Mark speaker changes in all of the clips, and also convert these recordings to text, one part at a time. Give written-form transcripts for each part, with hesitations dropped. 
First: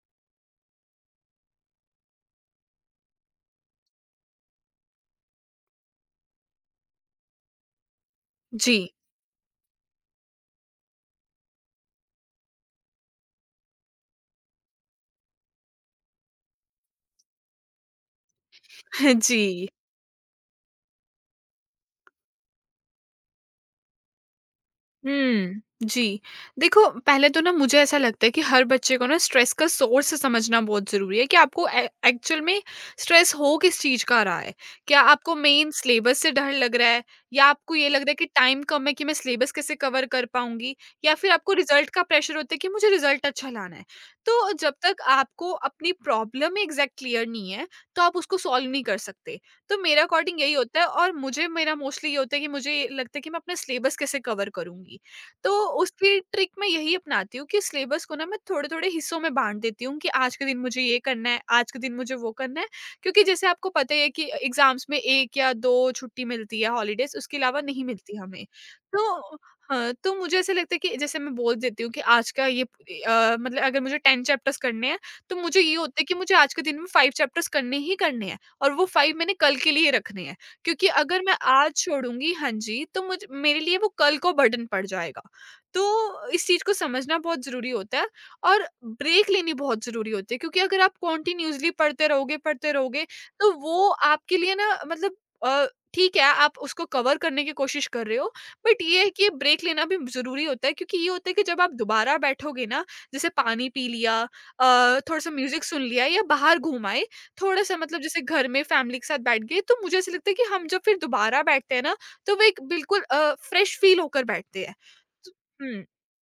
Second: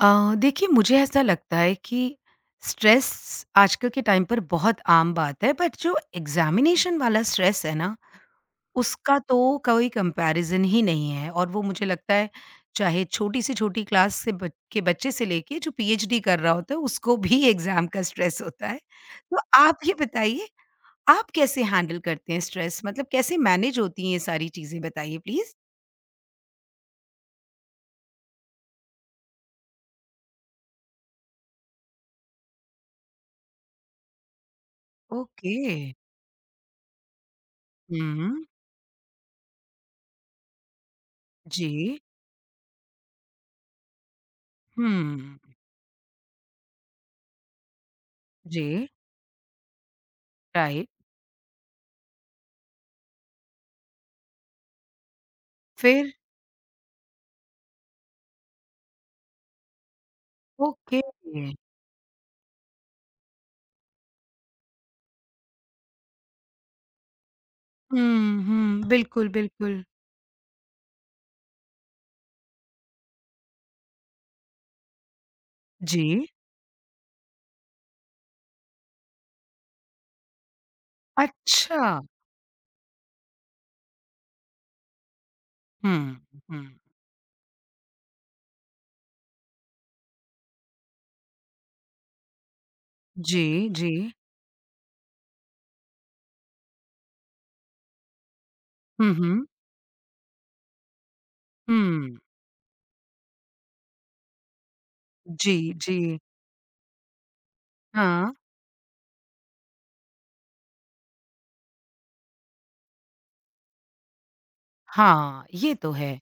Speaker 1: देखिए मुझे ऐसा लगता है कि स्ट्रेस आजकल के टाइम पर बहुत आम बात है बट जो एग्ज़ामिनेशन वाला स्ट्रेस है ना,
Speaker 2: जी,
Speaker 1: उसका तो कोई कंपैरिज़न ही नहीं है और वो मुझे लगता है चाहे छोटी से छोटी क्लास से बच के बच्चे से लेके जो पीएचडी कर रहा होता है उसको भी एग्ज़ाम का स्ट्रेस होता है। तो
Speaker 2: जी।
Speaker 1: आप ये बताइए आप कैसे हैंडल करते हैं स्ट्रेस मतलब कैसे मैनेज होती हैं ये सारी चीज़ें बताइए प्लीज़?
Speaker 2: हुँ, जी। देखो, पहले तो ना मुझे ऐसा लगता है कि हर बच्चे को ना स्ट्रेस का सोर्स समझना बहुत ज़रूरी है कि आपको ए एक्चुअल में स्ट्रेस हो किस चीज़ का रहा है। क्या आपको
Speaker 1: ओके।
Speaker 2: मेन सिलेबस से डर लग रहा है या आपको ये लग रहा है कि
Speaker 1: हुँ,
Speaker 2: टाइम कम है कि मैं सिलेबस कैसे कवर कर पाऊँगी या फिर आपको रिज़ल्ट
Speaker 1: जी।
Speaker 2: का प्रेशर होता है कि मुझे रिज़ल्ट अच्छा लाना है। तो जब
Speaker 1: हुँ,
Speaker 2: तक आपको अपनी प्रॉब्लम एग्ज़ैक्ट क्लियर नहीं है, तो आप उसको सॉल्व नहीं
Speaker 1: जी,
Speaker 2: कर सकते। तो मेरे अकॉर्डिंग यही होता है
Speaker 1: राइट।
Speaker 2: और मुझे मेरा मोस्टली ये होता है कि मुझे ये लगता है कि मैं अपना सिलेबस कैसे कवर करूंगी। तो
Speaker 1: फिर?
Speaker 2: उसकी ट्रिक मैं यही अपनाती हूँ कि सिलेबस को ना मैं थोड़े थोड़े हिस्सों में बांट देती हूँ कि आज के दिन मुझे ये
Speaker 1: ओके।
Speaker 2: करना है, आज के दिन मुझे वो करना है, क्योंकि जैसे आपको पता ही है कि एग्जाम्स में एक या दो छुट्टी मिलती है, हॉलीडेज, उसके अलावा नहीं मिलती हमें।
Speaker 1: हुँ, हुँ, बिल्कुल,
Speaker 2: तो
Speaker 1: बिल्कुल।
Speaker 2: हाँ, तो मुझे ऐसे लगता है कि जैसे मैं बोल देती हूँ कि आज का ये मतलब अगर मुझे 10 चैप्टर्स करने हैं तो मुझे ये होता है
Speaker 1: जी।
Speaker 2: कि मुझे आज के दिन में 5 चैप्टर्स करने ही करने हैं और वो 5 मैंने कल के लिए रखने हैं, क्योंकि अगर मैं आज
Speaker 1: अच्छा!
Speaker 2: छोड़ूँगी हाँ जी, तो मुझ मेरे लिए वो कल को बर्डन पड़ जाएगा।
Speaker 1: हुँ,
Speaker 2: तो इस चीज़ को
Speaker 1: हुँ।
Speaker 2: समझना बहुत ज़रूरी होता है और ब्रेक लेनी बहुत ज़रूरी होती है क्योंकि अगर आप कंटिन्यूअसली पढ़ते रहोगे, पढ़ते रहोगे,
Speaker 1: जी,
Speaker 2: तो वो
Speaker 1: जी।
Speaker 2: आपके लिए ना मतलब अ, ठीक है आप उसको कवर करने की कोशिश कर रहे हो, बट ये है
Speaker 1: हुँ,
Speaker 2: कि
Speaker 1: हुँ,
Speaker 2: ब्रेक लेना भी ज़रूरी होता है क्योंकि ये होता है कि जब आप दोबारा
Speaker 1: हुँ।
Speaker 2: बैठोगे ना, जैसे पानी पी लिया, थोड़ा-सा
Speaker 1: जी,
Speaker 2: म्यूज़िक सुन
Speaker 1: जी।
Speaker 2: लिया या बाहर घूम आए, थोड़ा-सा मतलब जैसे
Speaker 1: हाँ।
Speaker 2: घर में फैमिली के साथ बैठ गए, तो मुझे ऐसा लगता है कि हम जब फिर दोबारा बैठते हैं ना, तो वो एक बिल्कुल फ्रेश फ़ील होकर बैठते हैं।
Speaker 1: हाँ, ये
Speaker 2: हुँ,
Speaker 1: तो है।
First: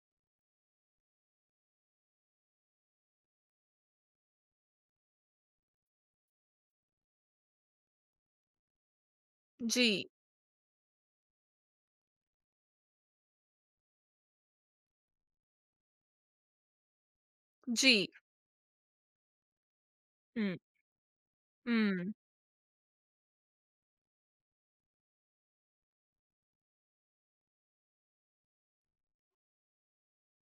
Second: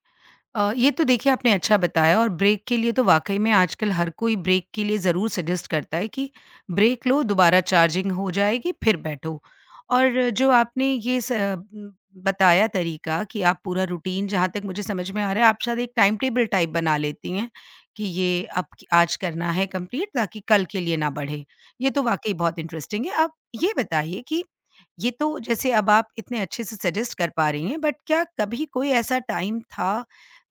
Speaker 1: ये तो देखिए आपने अच्छा बताया और ब्रेक के लिए तो वाक़ई में आजकल हर कोई ब्रेक के लिए ज़रूर सजेस्ट करता है कि ब्रेक लो, दोबारा चार्जिंग हो जाएगी, फिर बैठो।
Speaker 2: जी,
Speaker 1: और जो आपने ये बताया तरीका कि आप पूरा रूटीन जहाँ तक मुझे समझ में आ रहा है, आप शायद एक टाइम टेबल टाइप बना लेती हैं
Speaker 2: जी।
Speaker 1: कि ये अब क आज करना है कंप्लीट ताकि
Speaker 2: हुँ,
Speaker 1: कल के लिए ना बढ़े। ये तो
Speaker 2: हुँ।
Speaker 1: वाक़ई बहुत इंटरेस्टिंग है। आप ये बताइए कि ये तो जैसे अब आप इतने अच्छे से सजेस्ट कर पा रही हैं, बट क्या कभी कोई ऐसा टाइम था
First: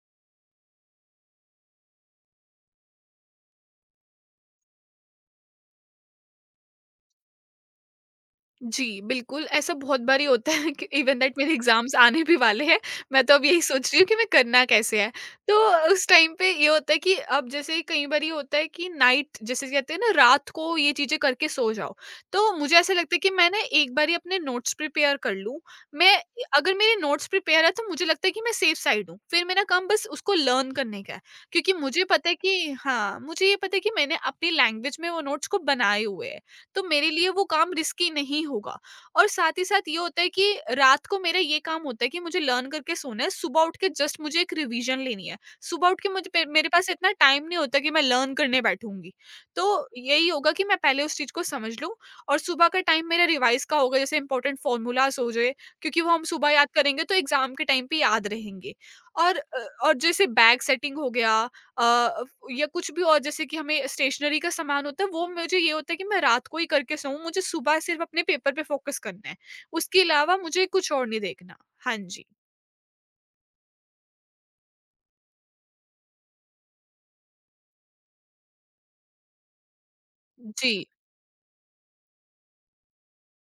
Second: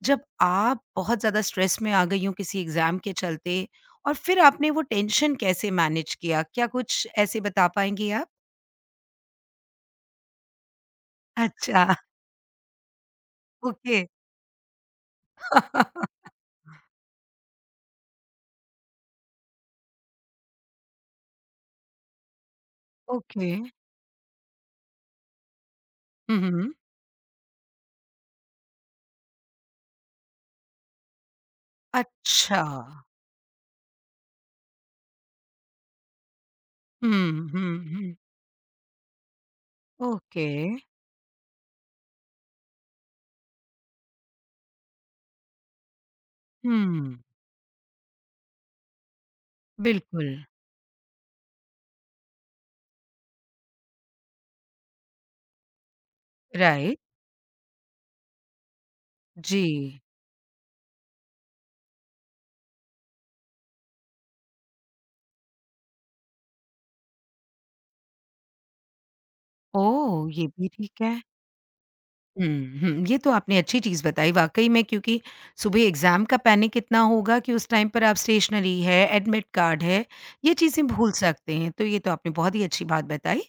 Speaker 1: जब आप बहुत ज़्यादा स्ट्रेस में आ गई हों किसी एग्ज़ाम के चलते और फिर आपने वो टेंशन कैसे मैनेज किया? क्या कुछ ऐसे बता पाएँगी आप?
Speaker 2: जी, बिल्कुल, ऐसा बहुत बारी होता है कि इवन दैट मेरे
Speaker 1: अच्छा,
Speaker 2: एग्ज़ाम्स आने भी वाले हैं, मैं तो अब यही सोच
Speaker 1: ओके।
Speaker 2: रही हूँ कि मैं करना कैसे है। तो उस टाइम पे ये होता है कि अब जैसे कई बारी होता है कि नाइट जैसे कहते हैं ना रात को ये चीज़ें करके सो जाओ, तो मुझे ऐसा लगता है कि मैं
Speaker 1: ओके।
Speaker 2: ना एक बारी अपने नोट्स प्रिपेयर कर लूँ। मैं
Speaker 1: हुँ, हुँ।
Speaker 2: अगर मेरे नोट्स प्रिपेयर है तो मुझे लगता है कि मैं सेफ साइड हूँ, फिर मेरा काम बस उसको लर्न करने का है, क्योंकि मुझे पता है
Speaker 1: अच्छा।
Speaker 2: कि हाँ, मुझे ये पता है कि मैंने अपनी लैंग्वेज में वो नोट्स को बनाए हुए हैं। तो मेरे लिए वो
Speaker 1: हुँ,
Speaker 2: काम
Speaker 1: हुँ,
Speaker 2: रिस्की
Speaker 1: हुँ।
Speaker 2: नहीं होगा और साथ ही साथ ये होता है
Speaker 1: ओके।
Speaker 2: कि रात को मेरा ये काम होता है कि मुझे लर्न करके सोना है, सुबह उठ के जस्ट मुझे एक रिवीजन लेनी है। सुबह उठ के मेरे पास इतना
Speaker 1: हुँ,
Speaker 2: टाइम नहीं होता कि मैं लर्न करने बैठूंगी, तो यही
Speaker 1: बिल्कुल।
Speaker 2: होगा कि मैं पहले उस चीज को समझ लूँ और सुबह का टाइम मेरा रिवाइज का होगा, जैसे इंपॉर्टेंट फॉर्मूलाज हो जाए, क्योंकि वो हम सुबह याद
Speaker 1: राइट।
Speaker 2: करेंगे तो एग्जाम के टाइम पे याद रहेंगे। और
Speaker 1: जी।
Speaker 2: जैसे बैग सेटिंग हो गया, अ, या कुछ भी और जैसे कि हमें स्टेशनरी का सामान होता है, वो मुझे ये होता है कि मैं रात को ही करके सोऊँ, मुझे सुबह सिर्फ़ अपने पेपर पे फ़ोकस करना है। उसके
Speaker 1: ओह!
Speaker 2: अलावा
Speaker 1: ये
Speaker 2: मुझे
Speaker 1: भी
Speaker 2: कुछ
Speaker 1: ठीक
Speaker 2: और
Speaker 1: है।
Speaker 2: नहीं देखना। हाँ जी।
Speaker 1: हुँ, हुँ। ये तो आपने अच्छी चीज़ बताई वाक़ई में क्योंकि सुबह एग्ज़ाम का पैनिक इतना होगा कि उस टाइम पर आप स्टेशनरी है, एडमिट कार्ड है, ये
Speaker 2: जी।
Speaker 1: चीज़ें भूल सकते हैं। तो ये तो आपने बहुत ही अच्छी बात बताई।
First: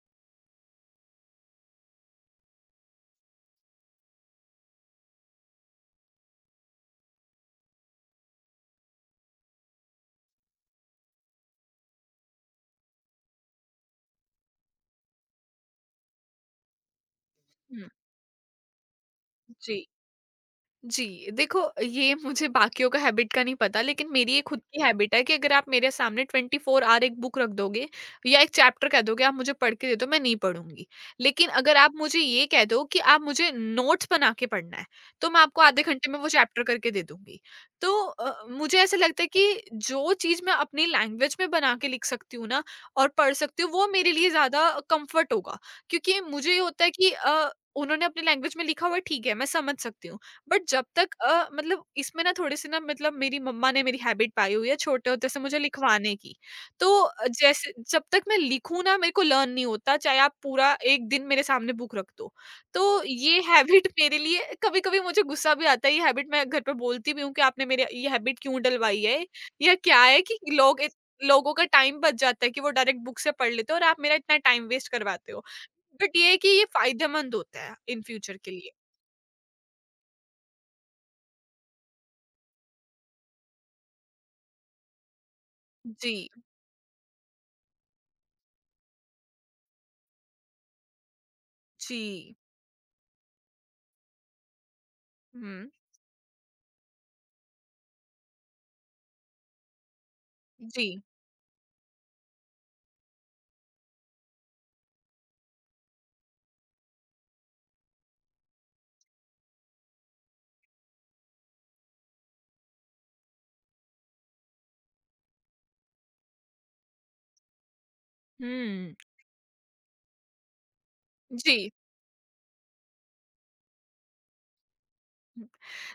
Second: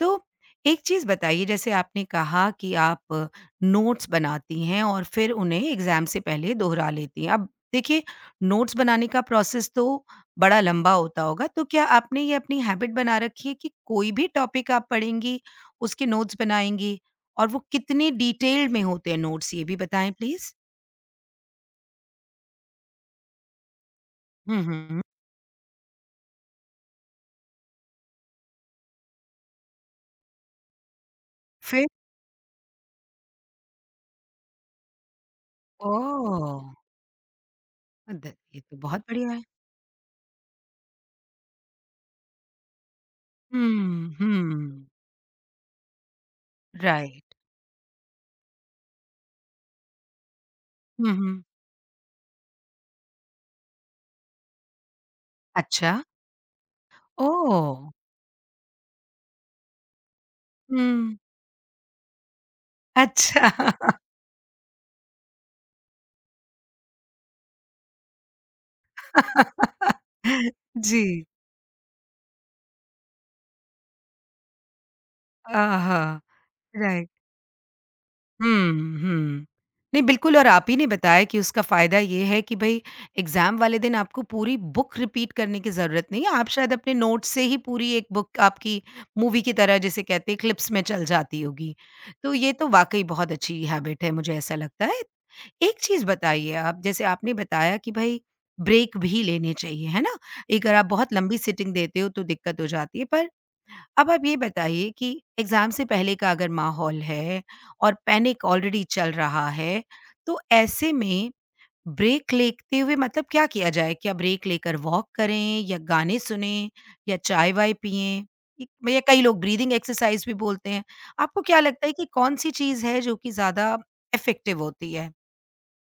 Speaker 1: तो एक चीज़ बताइए जैसे आपने कहा कि आप नोट्स बनाती हैं और फिर उन्हें एग्ज़ाम से पहले दोहरा लेती हैं। अब देखिए नोट्स बनाने का प्रोसेस तो बड़ा लंबा होता होगा, तो क्या आपने ये अपनी हैबिट बना रखी है कि कोई भी टॉपिक आप पढ़ेंगी, उसके नोट्स बनाएँगी? और वो
Speaker 2: हुँ।
Speaker 1: कितने डिटेल्ड में होते हैं नोट्स ये भी
Speaker 2: जी।
Speaker 1: बताएँ प्लीज़?
Speaker 2: जी, देखो ये मुझे बाकियों का हैबिट का नहीं पता लेकिन मेरी ये खुद
Speaker 1: हुँ,
Speaker 2: की
Speaker 1: हुँ।
Speaker 2: हैबिट है कि अगर आप मेरे सामने 24 आवर एक बुक रख दोगे या एक चैप्टर कह दोगे आप मुझे पढ़ के दे दो, मैं नहीं पढ़ूँगी। लेकिन अगर
Speaker 1: फिर
Speaker 2: आप मुझे ये कह दो कि आप मुझे नोट्स बना के पढ़ना है, तो मैं आपको आधे घंटे में वो
Speaker 1: ओह!
Speaker 2: चैप्टर करके दे दूँगी। तो
Speaker 1: द ये तो
Speaker 2: मुझे ऐसा
Speaker 1: बहुत
Speaker 2: लगता है
Speaker 1: बढ़िया है।
Speaker 2: कि जो चीज़ मैं अपनी लैंग्वेज में बना के लिख सकती हूँ ना और पढ़ सकती हूँ, वो मेरे
Speaker 1: हुँ,
Speaker 2: लिए ज़्यादा
Speaker 1: हुँ।
Speaker 2: कम्फर्ट होगा। क्योंकि मुझे ये होता है कि
Speaker 1: राइट।
Speaker 2: उन्होंने अपनी लैंग्वेज में लिखा हुआ है ठीक है, मैं समझ सकती हूँ। बट जब
Speaker 1: हुँ,
Speaker 2: तक
Speaker 1: हुँ।
Speaker 2: मतलब इसमें ना थोड़े से ना मतलब मेरी मम्मा ने मेरी हैबिट पाई हुई है छोटे होते से मुझे
Speaker 1: अच्छा,
Speaker 2: लिखवाने की। तो जैसे
Speaker 1: ओह!
Speaker 2: जब तक मैं लिखूँ ना मेरे को लर्न नहीं होता, चाहे आप पूरा 1
Speaker 1: हुँ।
Speaker 2: दिन मेरे सामने बुक रख दो। तो ये
Speaker 1: अच्छा।
Speaker 2: हैबिट मेरे लिए कभी-कभी मुझे गुस्सा भी आता है, ये हैबिट मैं घर पे बोलती भी हूँ कि आपने मेरे ये हैबिट क्यों डलवाई है? या क्या है कि
Speaker 1: जी।
Speaker 2: लोगों का टाइम बच जाता है कि वो डायरेक्ट बुक से पढ़ लेते हैं और आप मेरा इतना टाइम वेस्ट करवाते हो।
Speaker 1: आहा!
Speaker 2: बट ये है कि ये
Speaker 1: राइट।
Speaker 2: फ़ायदेमंद होता है इन फ्यूचर के लिए।
Speaker 1: हुँ, हुँ। नहीं बिल्कुल और आप ही ने बताया कि उसका फ़ायदा ये है कि भई एग्ज़ाम वाले दिन आपको पूरी बुक रिपीट करने की ज़रूरत
Speaker 2: जी,
Speaker 1: नहीं है, आप शायद अपने नोट्स से ही पूरी एक बुक आपकी मूवी की तरह जिसे कहते हैं क्लिप्स में चल जाती होगी।
Speaker 2: जी।
Speaker 1: तो ये तो वाक़ई बहुत अच्छी हैबिट है मुझे ऐसा लगता है।
Speaker 2: हुँ,
Speaker 1: एक चीज़ बताइए आप जैसे आपने बताया कि भई ब्रेक भी लेने चाहिए, है ना? एक अगर आप
Speaker 2: जी।
Speaker 1: बहुत लंबी सिटिंग देते हो तो दिक्कत हो जाती है पर अब आप ये बताइए कि एग्ज़ाम से पहले का अगर माहौल है और पैनिक ऑलरेडी चल रहा है, तो ऐसे में ब्रेक लेते हुए मतलब क्या किया जाए? क्या ब्रेक लेकर वॉक करें या गाने सुनें या चाय-वाय पिएँ? इ
Speaker 2: हुँ,
Speaker 1: भैया कई लोग ब्रीथिंग एक्सरसाइज़ भी बोलते हैं। आपको
Speaker 2: जी।
Speaker 1: क्या लगता है कि कौन-सी चीज़ है जो कि ज़्यादा इफ़ेक्टिव होती है?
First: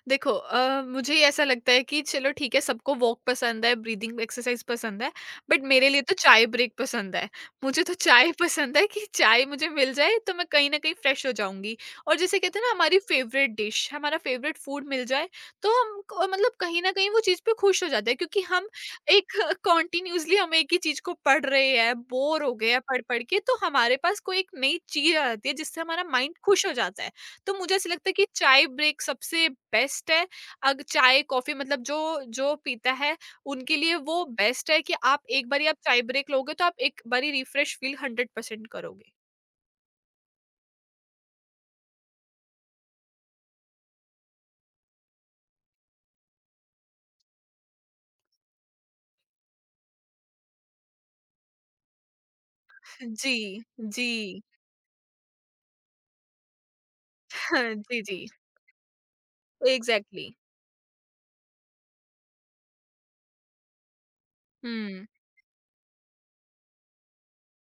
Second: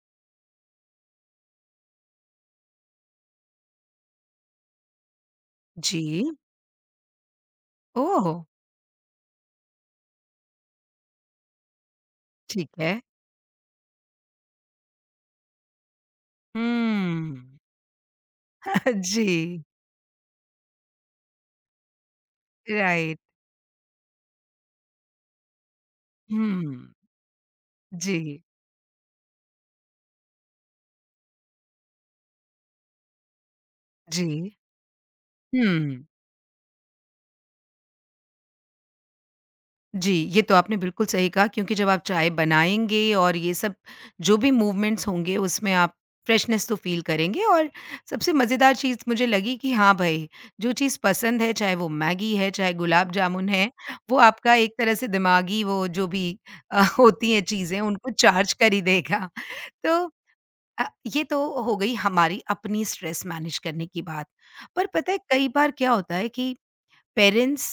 Speaker 2: देखो मुझे ये ऐसा लगता है कि चलो ठीक है, सबको वॉक पसंद है, ब्रीदिंग एक्सरसाइज पसंद है, बट मेरे लिए तो
Speaker 1: जी।
Speaker 2: चाय ब्रेक पसंद है, मुझे तो
Speaker 1: ओह!
Speaker 2: चाय पसंद है कि चाय मुझे मिल जाए तो मैं कहीं ना कहीं फ्रेश हो जाऊंगी और जैसे कहते हैं
Speaker 1: ठीक
Speaker 2: ना
Speaker 1: है।
Speaker 2: हमारी फेवरेट डिश हमारा फेवरेट फूड मिल जाए, तो हम मतलब
Speaker 1: हुँ।
Speaker 2: कहीं ना कहीं वो चीज़ पे खुश हो जाते हैं, क्योंकि हम
Speaker 1: जी,
Speaker 2: एक कॉन्टिन्यूसली हम एक ही चीज़ को पढ़ रहे हैं, बोर हो गए हैं पढ़
Speaker 1: राइट।
Speaker 2: पढ़ के, तो हमारे पास कोई एक नई चीज़ आ जाती है जिससे हमारा माइंड खुश हो
Speaker 1: हुँ।
Speaker 2: जाता है। तो मुझे ऐसा लगता है कि
Speaker 1: जी,
Speaker 2: चाय ब्रेक सबसे बेस्ट है। अग चाय, कॉफ़ी मतलब जो जो पीता है उनके लिए वो
Speaker 1: जी।
Speaker 2: बेस्ट है कि आप एक बारी आप
Speaker 1: हुँ।
Speaker 2: चाय ब्रेक लोगे तो आप एक बारी रिफ्रेश फील 100% करोगे।
Speaker 1: जी, ये तो आपने बिल्कुल सही कहा क्योंकि जब आप चाय बनाएँगे और ये सब जो भी मूवमेंट्स होंगे उसमें आप फ्रेशनेस तो फ़ील करेंगे और सबसे मज़ेदार चीज़ मुझे लगी कि हाँ भई, जो चीज़ पसंद है चाहे वो मैगी है, चाहे गुलाब जामुन
Speaker 2: जी,
Speaker 1: है,
Speaker 2: जी।
Speaker 1: वो आपका एक तरह से दिमागी वो जो भी होती हैं चीज़ें
Speaker 2: जी,
Speaker 1: उनको
Speaker 2: जी।
Speaker 1: चार्ज कर ही देगा। तो
Speaker 2: एग्ज़ैक्टली।
Speaker 1: अ, ये तो हो गई हमारी अपनी स्ट्रेस मैनेज करने की बात। पर
Speaker 2: हुँ,
Speaker 1: पता है कई बार क्या होता है कि पेरेंट्स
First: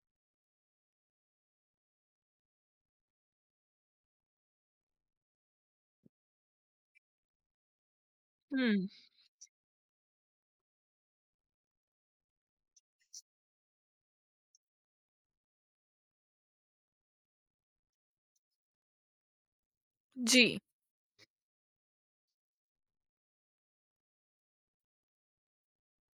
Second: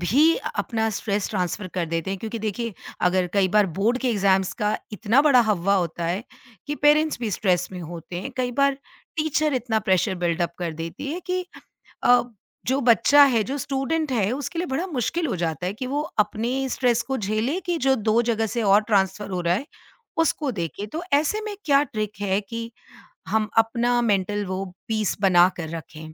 Speaker 1: भी अपना स्ट्रेस ट्रांसफ़र कर देते हैं क्योंकि देखिए, अगर कई बार बोर्ड के एग्ज़ाम्स का इतना बड़ा हव्वा होता है कि पेरेंट्स भी स्ट्रेस में होते हैं। कई बार
Speaker 2: हुँ।
Speaker 1: टीचर इतना प्रेशर बिल्ड अप कर देती है कि अ, जो बच्चा है, जो स्टूडेंट है, उसके लिए बड़ा मुश्किल हो जाता है कि वो अपने स्ट्रेस को झेले कि जो 2 जगह से और ट्रांसफ़र हो रहा है,
Speaker 2: जी।
Speaker 1: उसको देखे। तो ऐसे में क्या ट्रिक है कि हम अपना मेंटल वो पीस बना कर रखें?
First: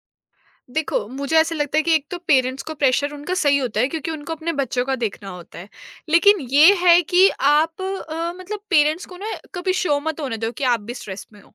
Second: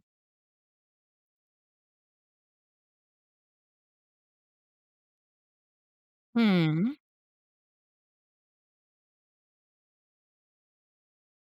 Speaker 2: देखो, मुझे ऐसा लगता है कि एक तो पेरेंट्स को प्रेशर उनका सही होता है क्योंकि उनको अपने बच्चों का देखना होता है। लेकिन ये
Speaker 1: हुँ,
Speaker 2: है कि आप मतलब पेरेंट्स को ना कभी शो मत होने दो कि आप भी स्ट्रेस में हो।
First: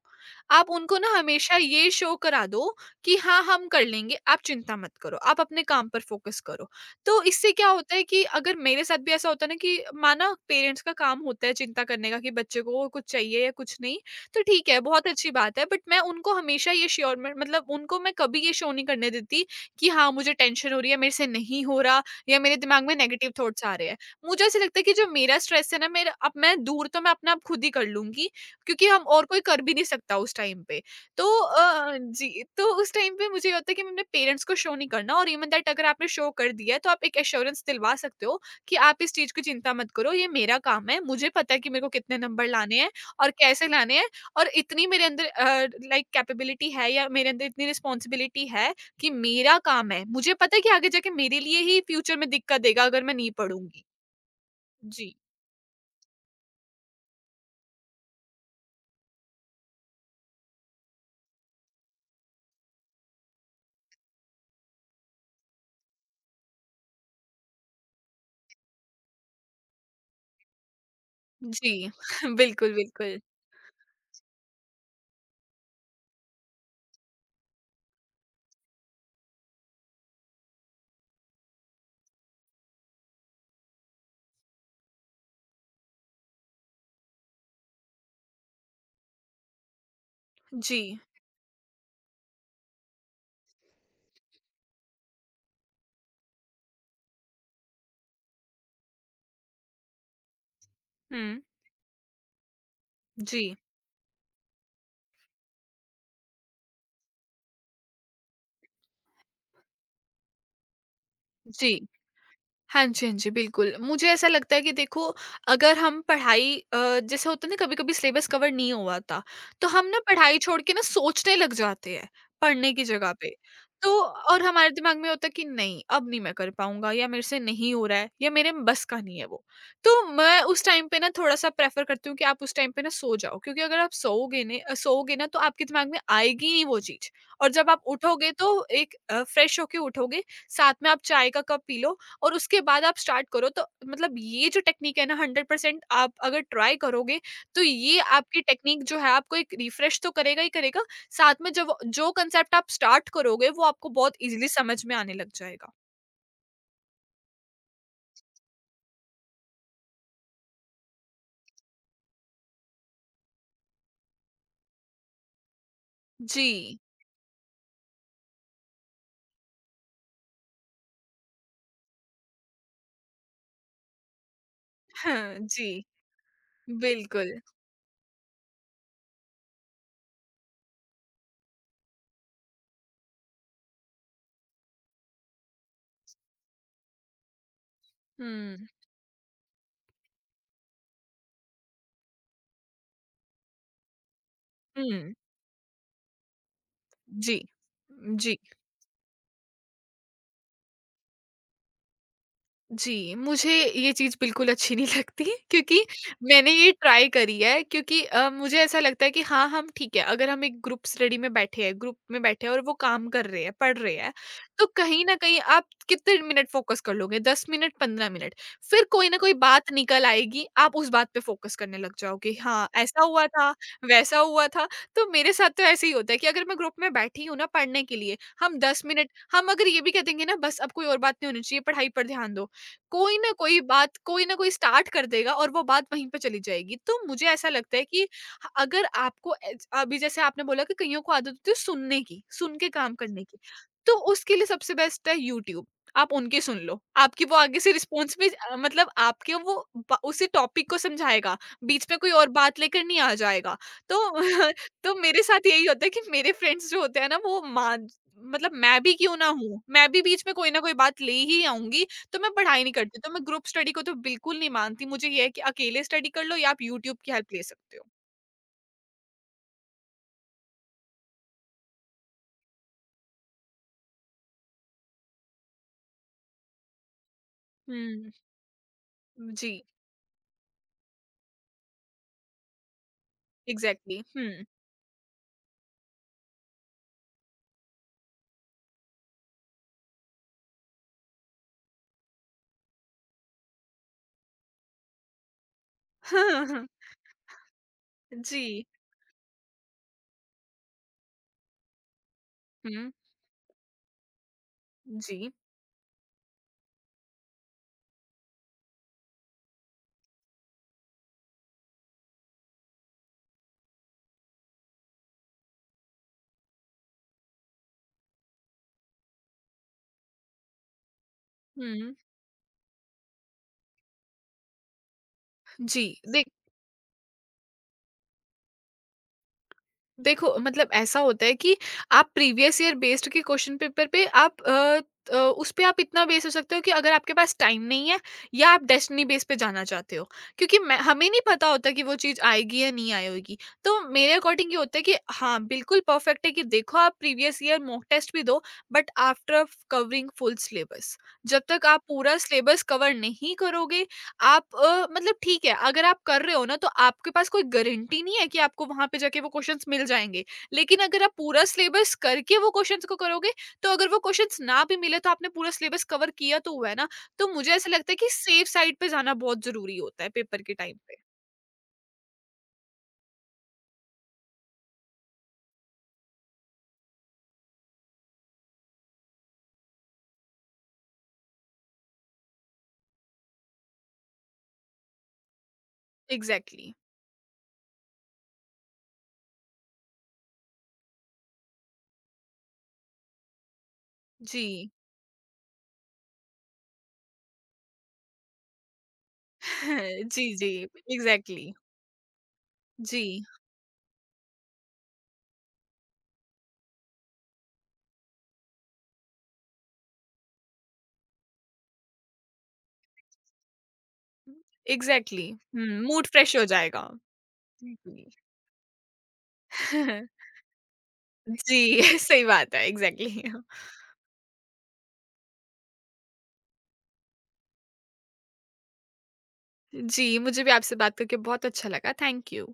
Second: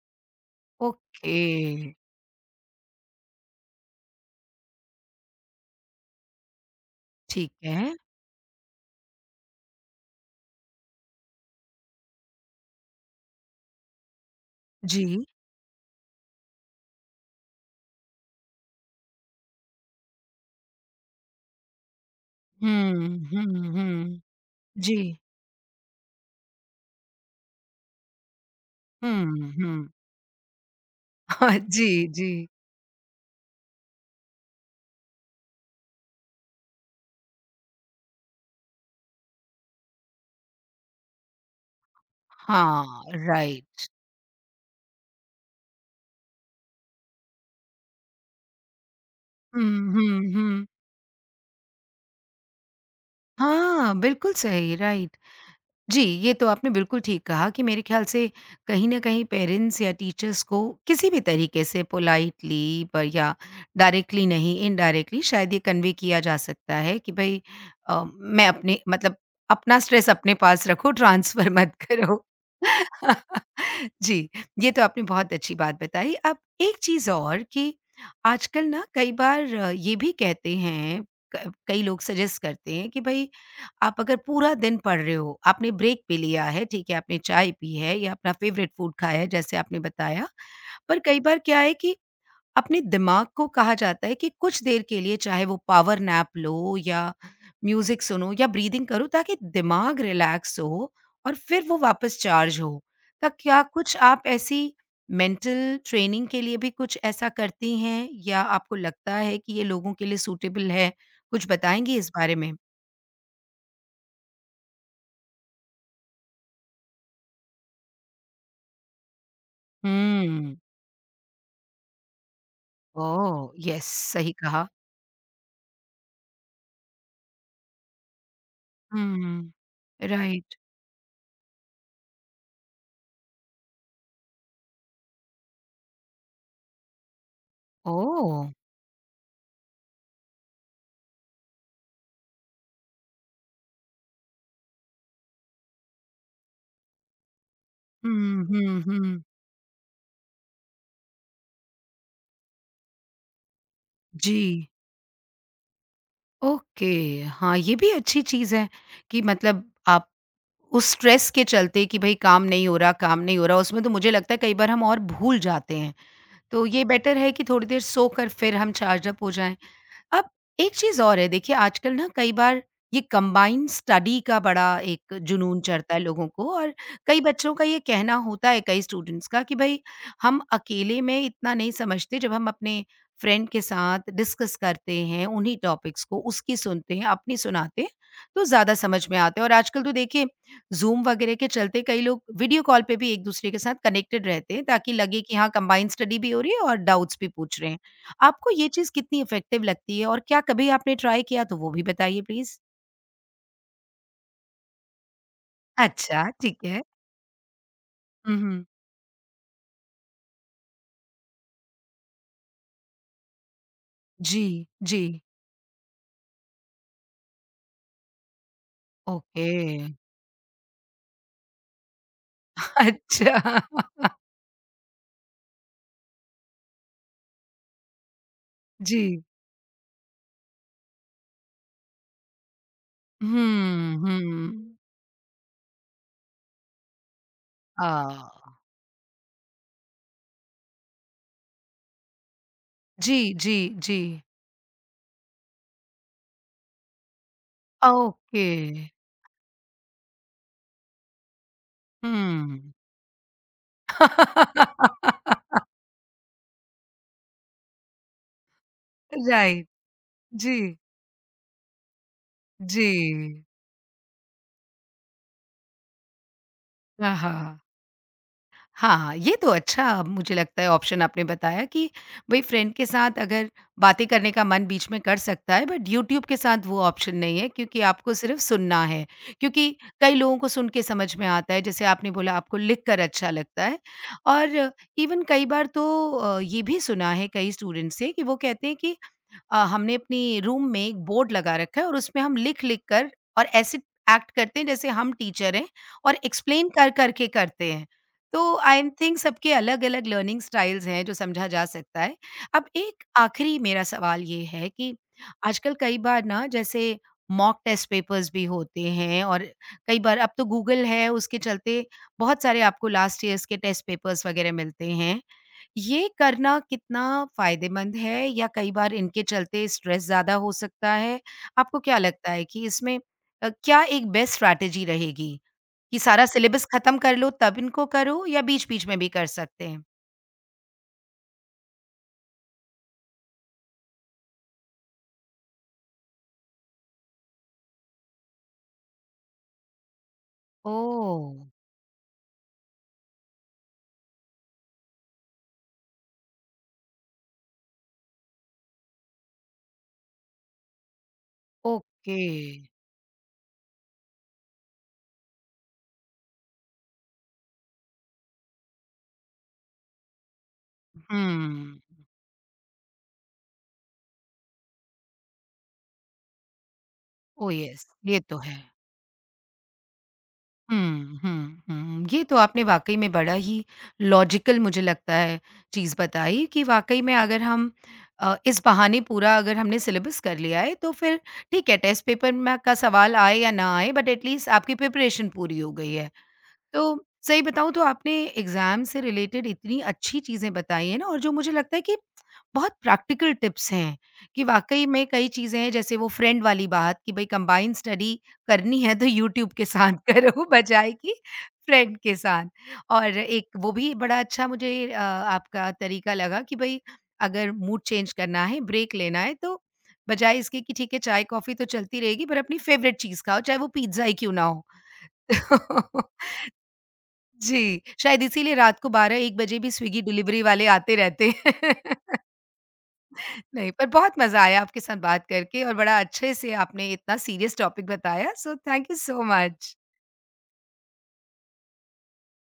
Speaker 2: आप उनको ना
Speaker 1: ओके,
Speaker 2: हमेशा ये शो करा दो कि हाँ, हम कर लेंगे, आप चिंता मत करो, आप अपने काम पर फोकस करो। तो इससे
Speaker 1: ठीक
Speaker 2: क्या
Speaker 1: है।
Speaker 2: होता है कि अगर मेरे साथ भी ऐसा होता है ना कि माना पेरेंट्स का काम होता है चिंता करने का कि बच्चे को कुछ चाहिए या कुछ नहीं, तो ठीक है, बहुत
Speaker 1: जी।
Speaker 2: अच्छी बात है, बट मैं उनको हमेशा ये श्योर में मतलब उनको मैं कभी ये शो नहीं करने देती कि हाँ, मुझे टेंशन हो रही है, मेरे से नहीं हो रहा या मेरे दिमाग में
Speaker 1: हुँ,
Speaker 2: नेगेटिव थॉट्स
Speaker 1: हुँ,
Speaker 2: आ रहे हैं।
Speaker 1: हुँ।
Speaker 2: मुझे ऐसा लगता है कि
Speaker 1: जी।
Speaker 2: जो मेरा स्ट्रेस है ना मेरा, अब मैं दूर तो मैं अपने आप खुद ही कर लूँगी, क्योंकि हम और कोई
Speaker 1: हुँ,
Speaker 2: कर भी नहीं
Speaker 1: हुँ।
Speaker 2: सकता उस टाइम पे। तो
Speaker 1: हाँ, जी,
Speaker 2: जी,
Speaker 1: जी।
Speaker 2: तो उस टाइम पे मुझे ये होता है कि अपने पेरेंट्स को शो नहीं करना और इवन दैट अगर आपने शो कर दिया है, तो आप एक एश्योरेंस दिलवा सकते हो कि आप इस चीज़ की चिंता मत करो, ये मेरा काम है, मुझे पता है कि मेरे को कितने नंबर लाने हैं
Speaker 1: हाँ,
Speaker 2: और कैसे
Speaker 1: राइट।
Speaker 2: लाने हैं और इतनी मेरे अंदर लाइक कैपेबिलिटी है या मेरे अंदर इतनी रिस्पॉन्सिबिलिटी है कि मेरा
Speaker 1: हुँ,
Speaker 2: काम है।
Speaker 1: हुँ,
Speaker 2: मुझे पता है
Speaker 1: हुँ।
Speaker 2: कि आगे जाके मेरे लिए ही फ्यूचर में दिक्कत देगा अगर मैं नहीं पढ़ूँगी।
Speaker 1: हाँ, बिल्कुल सही,
Speaker 2: जी।
Speaker 1: राइट। जी, ये तो आपने बिल्कुल ठीक कहा कि मेरे ख़्याल से कहीं न कहीं पेरेंट्स या टीचर्स को किसी भी तरीके से पोलाइटली प या डायरेक्टली नहीं, इनडायरेक्टली शायद ये कन्वे किया जा सकता है कि भई मैं अपने मतलब अपना स्ट्रेस अपने पास रखो, ट्रांसफ़र
Speaker 2: जी।
Speaker 1: मत करो।
Speaker 2: बिल्कुल, बिल्कुल।
Speaker 1: जी, ये तो आपने बहुत अच्छी बात बताई। अब एक चीज़ और कि आजकल ना कई बार ये भी कहते हैं, क कई लोग सजेस्ट करते हैं कि भई आप अगर पूरा दिन पढ़ रहे हो, आपने ब्रेक भी लिया है, ठीक है, आपने चाय पी है या अपना फ़ेवरेट फूड खाया है जैसे आपने बताया।
Speaker 2: जी।
Speaker 1: पर कई बार क्या है कि अपने दिमाग को कहा जाता है कि कुछ देर के लिए चाहे वो पावर नैप लो या म्यूज़िक सुनो या ब्रीदिंग करो ताकि दिमाग रिलैक्स हो और
Speaker 2: हुँ।
Speaker 1: फिर वो वापस चार्ज हो। तो
Speaker 2: जी।
Speaker 1: क्या कुछ आप ऐसी मेंटल ट्रेनिंग के लिए भी कुछ ऐसा करती हैं या आपको लगता है कि ये लोगों के लिए सूटेबल है? कुछ
Speaker 2: जी।
Speaker 1: बताएँगी इस बारे में?
Speaker 2: हाँ जी, हाँ जी, बिल्कुल। मुझे ऐसा लगता है कि देखो अगर हम पढ़ाई जैसे होता है ना कभी-कभी सिलेबस कवर नहीं हुआ होता, तो हम ना पढ़ाई
Speaker 1: हुँ।
Speaker 2: छोड़ के ना सोचने लग जाते हैं, पढ़ने की जगह पे।
Speaker 1: ओह! यस,
Speaker 2: तो
Speaker 1: सही
Speaker 2: और
Speaker 1: कहा।
Speaker 2: हमारे दिमाग में होता है कि नहीं, अब नहीं मैं कर पाऊँगा या मेरे से नहीं हो रहा है या मेरे बस का नहीं है वो।
Speaker 1: हुँ।
Speaker 2: तो मैं
Speaker 1: राइट।
Speaker 2: उस टाइम पे ना थोड़ा-सा प्रेफ़र करती हूँ कि आप उस टाइम पे ना सो जाओ, क्योंकि अगर आप सोओगे ना तो आपके दिमाग में आएगी ही नहीं वो चीज़, और जब आप उठोगे
Speaker 1: ओह!
Speaker 2: तो एक फ्रेश होके उठोगे, साथ में आप चाय का कप पी लो और उसके बाद आप स्टार्ट करो, तो मतलब ये जो टेक्नीक है ना 100% आप अगर ट्राई करोगे तो ये आपकी
Speaker 1: हुँ, हुँ,
Speaker 2: टेक्नीक जो है
Speaker 1: हुँ।
Speaker 2: आपको एक रिफ्रेश तो करेगा ही करेगा, साथ में जब जो कंसेप्ट आप स्टार्ट करोगे वो आपको बहुत इजीली
Speaker 1: जी,
Speaker 2: समझ में आने लग जाएगा।
Speaker 1: ओके। हाँ, ये भी अच्छी चीज़ है कि मतलब आप उस स्ट्रेस के चलते कि भई काम नहीं हो रहा, काम नहीं हो रहा, उसमें तो मुझे लगता है कई बार हम और भूल जाते हैं। तो
Speaker 2: जी।
Speaker 1: ये बेटर है कि थोड़ी देर सोकर फिर हम चार्ज अप हो जाएँ। अब एक चीज़ और है देखिए आजकल ना कई बार ये कंबाइंड स्टडी का बड़ा एक
Speaker 2: हाँ,
Speaker 1: जुनून
Speaker 2: जी।
Speaker 1: चढ़ता है लोगों को और कई
Speaker 2: बिल्कुल।
Speaker 1: बच्चों का ये कहना होता है कई स्टूडेंट्स का कि भाई हम अकेले में इतना नहीं समझते जब हम अपने फ्रेंड के साथ डिस्कस करते हैं उन्हीं टॉपिक्स को उसकी सुनते हैं अपनी सुनाते हैं तो
Speaker 2: हुँ,
Speaker 1: ज़्यादा समझ में आते हैं और आजकल तो देखिए जूम वगैरह के चलते कई लोग वीडियो कॉल पे भी एक दूसरे के साथ कनेक्टेड रहते हैं ताकि
Speaker 2: हुँ।
Speaker 1: लगे कि हाँ कंबाइंड स्टडी भी हो रही है और डाउट्स भी
Speaker 2: जी।
Speaker 1: पूछ रहे हैं
Speaker 2: जी।
Speaker 1: आपको ये चीज़ कितनी इफ़ेक्टिव लगती है और क्या कभी आपने ट्राई किया तो वो भी बताइए प्लीज़?
Speaker 2: जी, मुझे ये चीज़ बिल्कुल अच्छी नहीं लगती क्योंकि
Speaker 1: अच्छा,
Speaker 2: मैंने
Speaker 1: ठीक
Speaker 2: ये
Speaker 1: है।
Speaker 2: ट्राई करी है क्योंकि
Speaker 1: हुँ,
Speaker 2: मुझे
Speaker 1: हुँ।
Speaker 2: ऐसा लगता है कि हाँ, हम ठीक है, अगर हम एक ग्रुप स्टडी में बैठे हैं, ग्रुप में बैठे हैं और वो काम कर रहे हैं, पढ़ रहे हैं, तो
Speaker 1: जी, जी।
Speaker 2: कहीं न कहीं आप कितने मिनट फ़ोकस कर लोगे? 10 मिनट, 15 मिनट। फिर कोई न कोई
Speaker 1: ओके।
Speaker 2: बात निकल आएगी, आप उस बात पे फ़ोकस करने लग जाओगे, हाँ, ऐसा हुआ था,
Speaker 1: अच्छा।
Speaker 2: वैसा हुआ था। तो मेरे साथ तो ऐसे ही होता है कि अगर मैं ग्रुप में बैठी हूँ ना पढ़ने के लिए, हम 10 मिनट,
Speaker 1: जी।
Speaker 2: हम अगर ये भी कह देंगे ना बस अब कोई और बात नहीं होनी चाहिए, पढ़ाई पर ध्यान दो, कोई ना कोई
Speaker 1: हुँ,
Speaker 2: बात कोई ना कोई
Speaker 1: हुँ।
Speaker 2: स्टार्ट कर देगा और वो बात वहीं पे चली जाएगी। तो मुझे ऐसा लगता है कि
Speaker 1: आह!
Speaker 2: ह अगर आपको एज अभी जैसे आपने बोला कि कइयों को आदत होती है सुनने की, सुन के काम
Speaker 1: जी,
Speaker 2: करने की,
Speaker 1: जी,
Speaker 2: तो
Speaker 1: जी।
Speaker 2: उसके लिए सबसे बेस्ट है यूट्यूब। आप उनकी सुन लो, आपकी वो आगे से रिस्पॉन्स भी
Speaker 1: ओके।
Speaker 2: मतलब आपके वो ब उसी टॉपिक को समझाएगा, बीच में कोई और बात
Speaker 1: हुँ।
Speaker 2: लेकर नहीं आ जाएगा। तो तो मेरे साथ यही होता है कि मेरे फ्रेंड्स जो होते हैं ना वो मान मतलब मैं भी क्यों ना हूँ,
Speaker 1: राइट।
Speaker 2: मैं भी बीच में कोई
Speaker 1: जी,
Speaker 2: ना कोई बात ले ही आऊँगी, तो मैं पढ़ाई नहीं
Speaker 1: जी।
Speaker 2: करती, तो मैं ग्रुप स्टडी को तो बिल्कुल नहीं मानती, मुझे ये है कि अकेले स्टडी कर लो या आप यूट्यूब की
Speaker 1: आहा!
Speaker 2: हेल्प ले सकते हो।
Speaker 1: हाँ, हाँ, ये तो अच्छा मुझे लगता है ऑप्शन आपने बताया कि भई फ्रेंड के साथ अगर बातें करने का मन बीच में कर सकता है बट यूट्यूब के साथ वो ऑप्शन नहीं है क्योंकि
Speaker 2: हुँ,
Speaker 1: आपको सिर्फ़ सुनना है।
Speaker 2: जी,
Speaker 1: क्योंकि कई लोगों को सुन के समझ में आता है जैसे आपने बोला आपको लिख कर अच्छा लगता है
Speaker 2: एग्ज़ैक्टली हुँ।
Speaker 1: और इवन कई बार तो ये भी सुना है कई स्टूडेंट्स से कि वो कहते हैं कि हमने अपने रूम में एक बोर्ड लगा रखा है और उसमें हम लिख-लिख कर और ऐसे एक्ट करते हैं जैसे हम टीचर हैं और एक्सप्लेन कर-कर के करते हैं। तो
Speaker 2: जी,
Speaker 1: आई एम थिंक सबके अलग-अलग लर्निंग स्टाइल्स हैं जो समझा जा सकता है। अब
Speaker 2: हुँ,
Speaker 1: एक आखिरी मेरा सवाल ये है कि
Speaker 2: जी,
Speaker 1: आजकल कई बार ना जैसे मॉक टेस्ट पेपर्स भी होते हैं और कई बार अब तो गूगल है उसके चलते बहुत सारे आपको लास्ट ईयर्स के टेस्ट पेपर्स वगैरह मिलते हैं। ये करना कितना फ़ायदेमंद है या कई बार इनके चलते स्ट्रेस ज़्यादा हो सकता है? आपको
Speaker 2: हुँ,
Speaker 1: क्या लगता है कि इसमें क्या एक बेस्ट स्ट्रैटेजी रहेगी
Speaker 2: जी,
Speaker 1: कि सारा सिलेबस खत्म कर लो तब इनको करो या बीच-बीच में भी कर सकते हैं?
Speaker 2: देखो मतलब ऐसा होता है कि आप प्रीवियस ईयर बेस्ड के क्वेश्चन पेपर पे आप उस पे आप इतना बेस हो सकते हो कि अगर आपके पास टाइम नहीं है या आप डेस्टिनी बेस पे जाना चाहते हो, क्योंकि मैं हमें नहीं
Speaker 1: ओह!
Speaker 2: पता होता कि वो चीज़ आएगी या नहीं आएगी। तो मेरे अकॉर्डिंग ये होता है कि हाँ बिल्कुल परफेक्ट है कि देखो आप प्रीवियस ईयर मॉक टेस्ट भी दो, but after covering full syllabus, जब तक आप पूरा
Speaker 1: ओके।
Speaker 2: सिलेबस कवर नहीं करोगे आप मतलब ठीक है, अगर आप कर रहे हो ना तो आपके पास कोई गारंटी नहीं है कि आपको वहाँ पे जाके वो क्वेश्चंस मिल जाएँगे। लेकिन अगर आप पूरा
Speaker 1: हुँ।
Speaker 2: सिलेबस करके वो क्वेश्चंस को करोगे, तो अगर वो क्वेश्चंस ना भी मिले तो आपने पूरा सिलेबस कवर किया तो हुआ है ना। तो मुझे
Speaker 1: ओह
Speaker 2: ऐसा
Speaker 1: यस!
Speaker 2: लगता है कि
Speaker 1: ये तो
Speaker 2: सेफ
Speaker 1: है।
Speaker 2: साइड पे जाना बहुत ज़रूरी होता है पेपर के टाइम पे।
Speaker 1: हुँ, हुँ, हुँ। ये तो आपने वाक़ई में बड़ा ही लॉजिकल मुझे लगता है चीज़ बताई कि वाक़ई में अगर हम इस बहाने पूरा अगर हमने सिलेबस कर लिया है तो फिर ठीक है टेस्ट पेपर में का सवाल आए या ना आए बट एट लीस्ट आपकी प्रिपरेशन पूरी हो गई है।
Speaker 2: एग्ज़ैक्टली।
Speaker 1: तो सही बताऊँ तो आपने एग्ज़ाम से रिलेटेड इतनी अच्छी चीज़ें बताई हैं ना और जो मुझे लगता है कि बहुत प्रैक्टिकल टिप्स हैं कि
Speaker 2: जी।
Speaker 1: वाक़ई में कई चीज़ें हैं जैसे वो फ्रेंड वाली बात कि भई कंबाइंड स्टडी करनी है तो यूट्यूब के साथ
Speaker 2: जी,
Speaker 1: करो
Speaker 2: जी।
Speaker 1: बजाए कि
Speaker 2: एग्ज़ैक्टली।
Speaker 1: फ्रेंड के साथ।
Speaker 2: जी।
Speaker 1: और एक वो भी बड़ा अच्छा मुझे आपका तरीका लगा कि भई अगर मूड चेंज करना है, ब्रेक लेना है तो बजाए इसके कि ठीक है चाय-कॉफ़ी तो चलती रहेगी पर अपनी फ़ेवरेट चीज़ खाओ, चाहे वो पिज़्ज़ा ही क्यों ना हो।
Speaker 2: एग्ज़ैक्टली। हुँ, मूड फ्रेश हो जाएगा।
Speaker 1: जी,
Speaker 2: जी।
Speaker 1: शायद इसीलिए रात को 12-1 बजे भी स्विगी डिलीवरी वाले आते रहते हैं।
Speaker 2: जी, सही बात है। एग्ज़ैक्टली।
Speaker 1: नहीं, पर बहुत मज़ा आया आपके साथ बात करके और बड़ा अच्छे से आपने इतना सीरियस टॉपिक बताया, so thank you so much.
Speaker 2: जी, मुझे भी आपसे बात करके बहुत अच्छा लगा। Thank you.